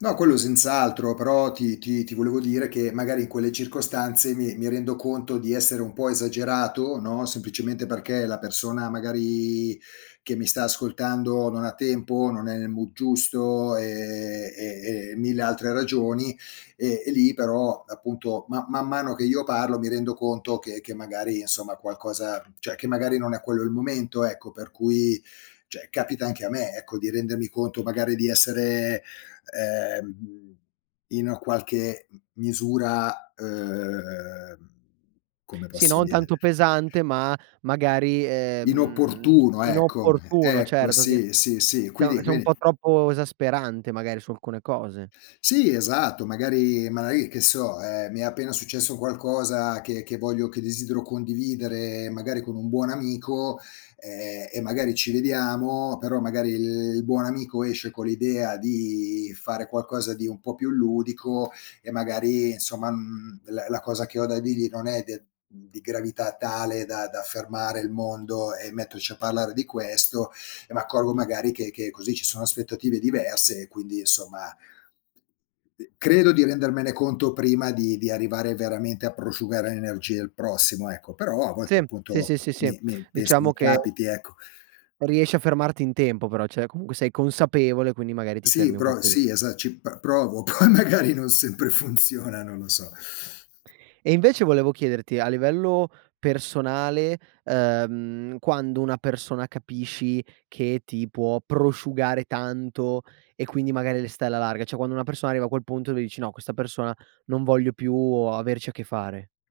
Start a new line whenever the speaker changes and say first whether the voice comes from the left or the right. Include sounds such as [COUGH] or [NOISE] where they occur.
left: No, quello senz'altro, però ti ti ti volevo dire che magari in quelle circostanze mi mi rendo conto di essere un po' esagerato, no, semplicemente perché la persona magari che mi sta ascoltando non ha tempo, non è nel mood giusto e e e mille altre ragioni. E e lì però, appunto, ma man mano che io parlo mi rendo conto che che magari insomma qualcosa cioè che magari non è quello il momento, ecco, per cui cioè capita anche a me, ecco, di rendermi conto magari di essere, ehm, mhmm, in qualche m misura, uhm, come
right: Sì,
left: posso
right: non
left: dire
right: tanto pesante, ma magari, ehm, mhmm, [UNINTELLIGIBLE]
left: inopportuno, ecco
right: inopportuno
left: Ecco
right: certo che
left: sì, sì, sì.
right: cioè o
left: Quindi
right: cioè un
left: quindi
right: po' troppo esasperante magari su alcune cose.
left: Sì esatto magari magari, che so, ehm, mi è appena successo qualcosa che che voglio che desidero condividere magari con un buon amico, ehm, e magari ci vediamo, però magari il buon amico esce con l'idea di fare qualcosa di un po' più ludico e magari insomma, mhmm, la la cosa che ho da dirgli non è de mhmm, di gravità tale da da fermare il mondo e metterci a parlare di questo. E m'accorgo magari che che così ci sono aspettative diverse e quindi insomma uhm, credo di rendermene conto prima di di arrivare veramente a prosciugare l'energia il prossimo, ecco. Però, a volte
right: Sì, sì,
left: appunto,
right: sì, sì, sì,
left: mi mi penso mi
right: diciamo che
left: capiti ecco.
right: riesci a fermarti in tempo però, cioè comunque sei consapevole, quindi magari ti
left: Sì
right: fermi un po'
left: pro
right: pri
left: sì esa ci pr provo, poi magari non sempre funziona, non lo so.
right: E invece volevo chiederti, a livello personale, ehm, quando una persona capisci che ti può prosciugare tanto e quindi magari le stai alla larga. Cioè quando una persona arriva a quel punto e lui dici: "No, questa persona non voglio più averci a che fare."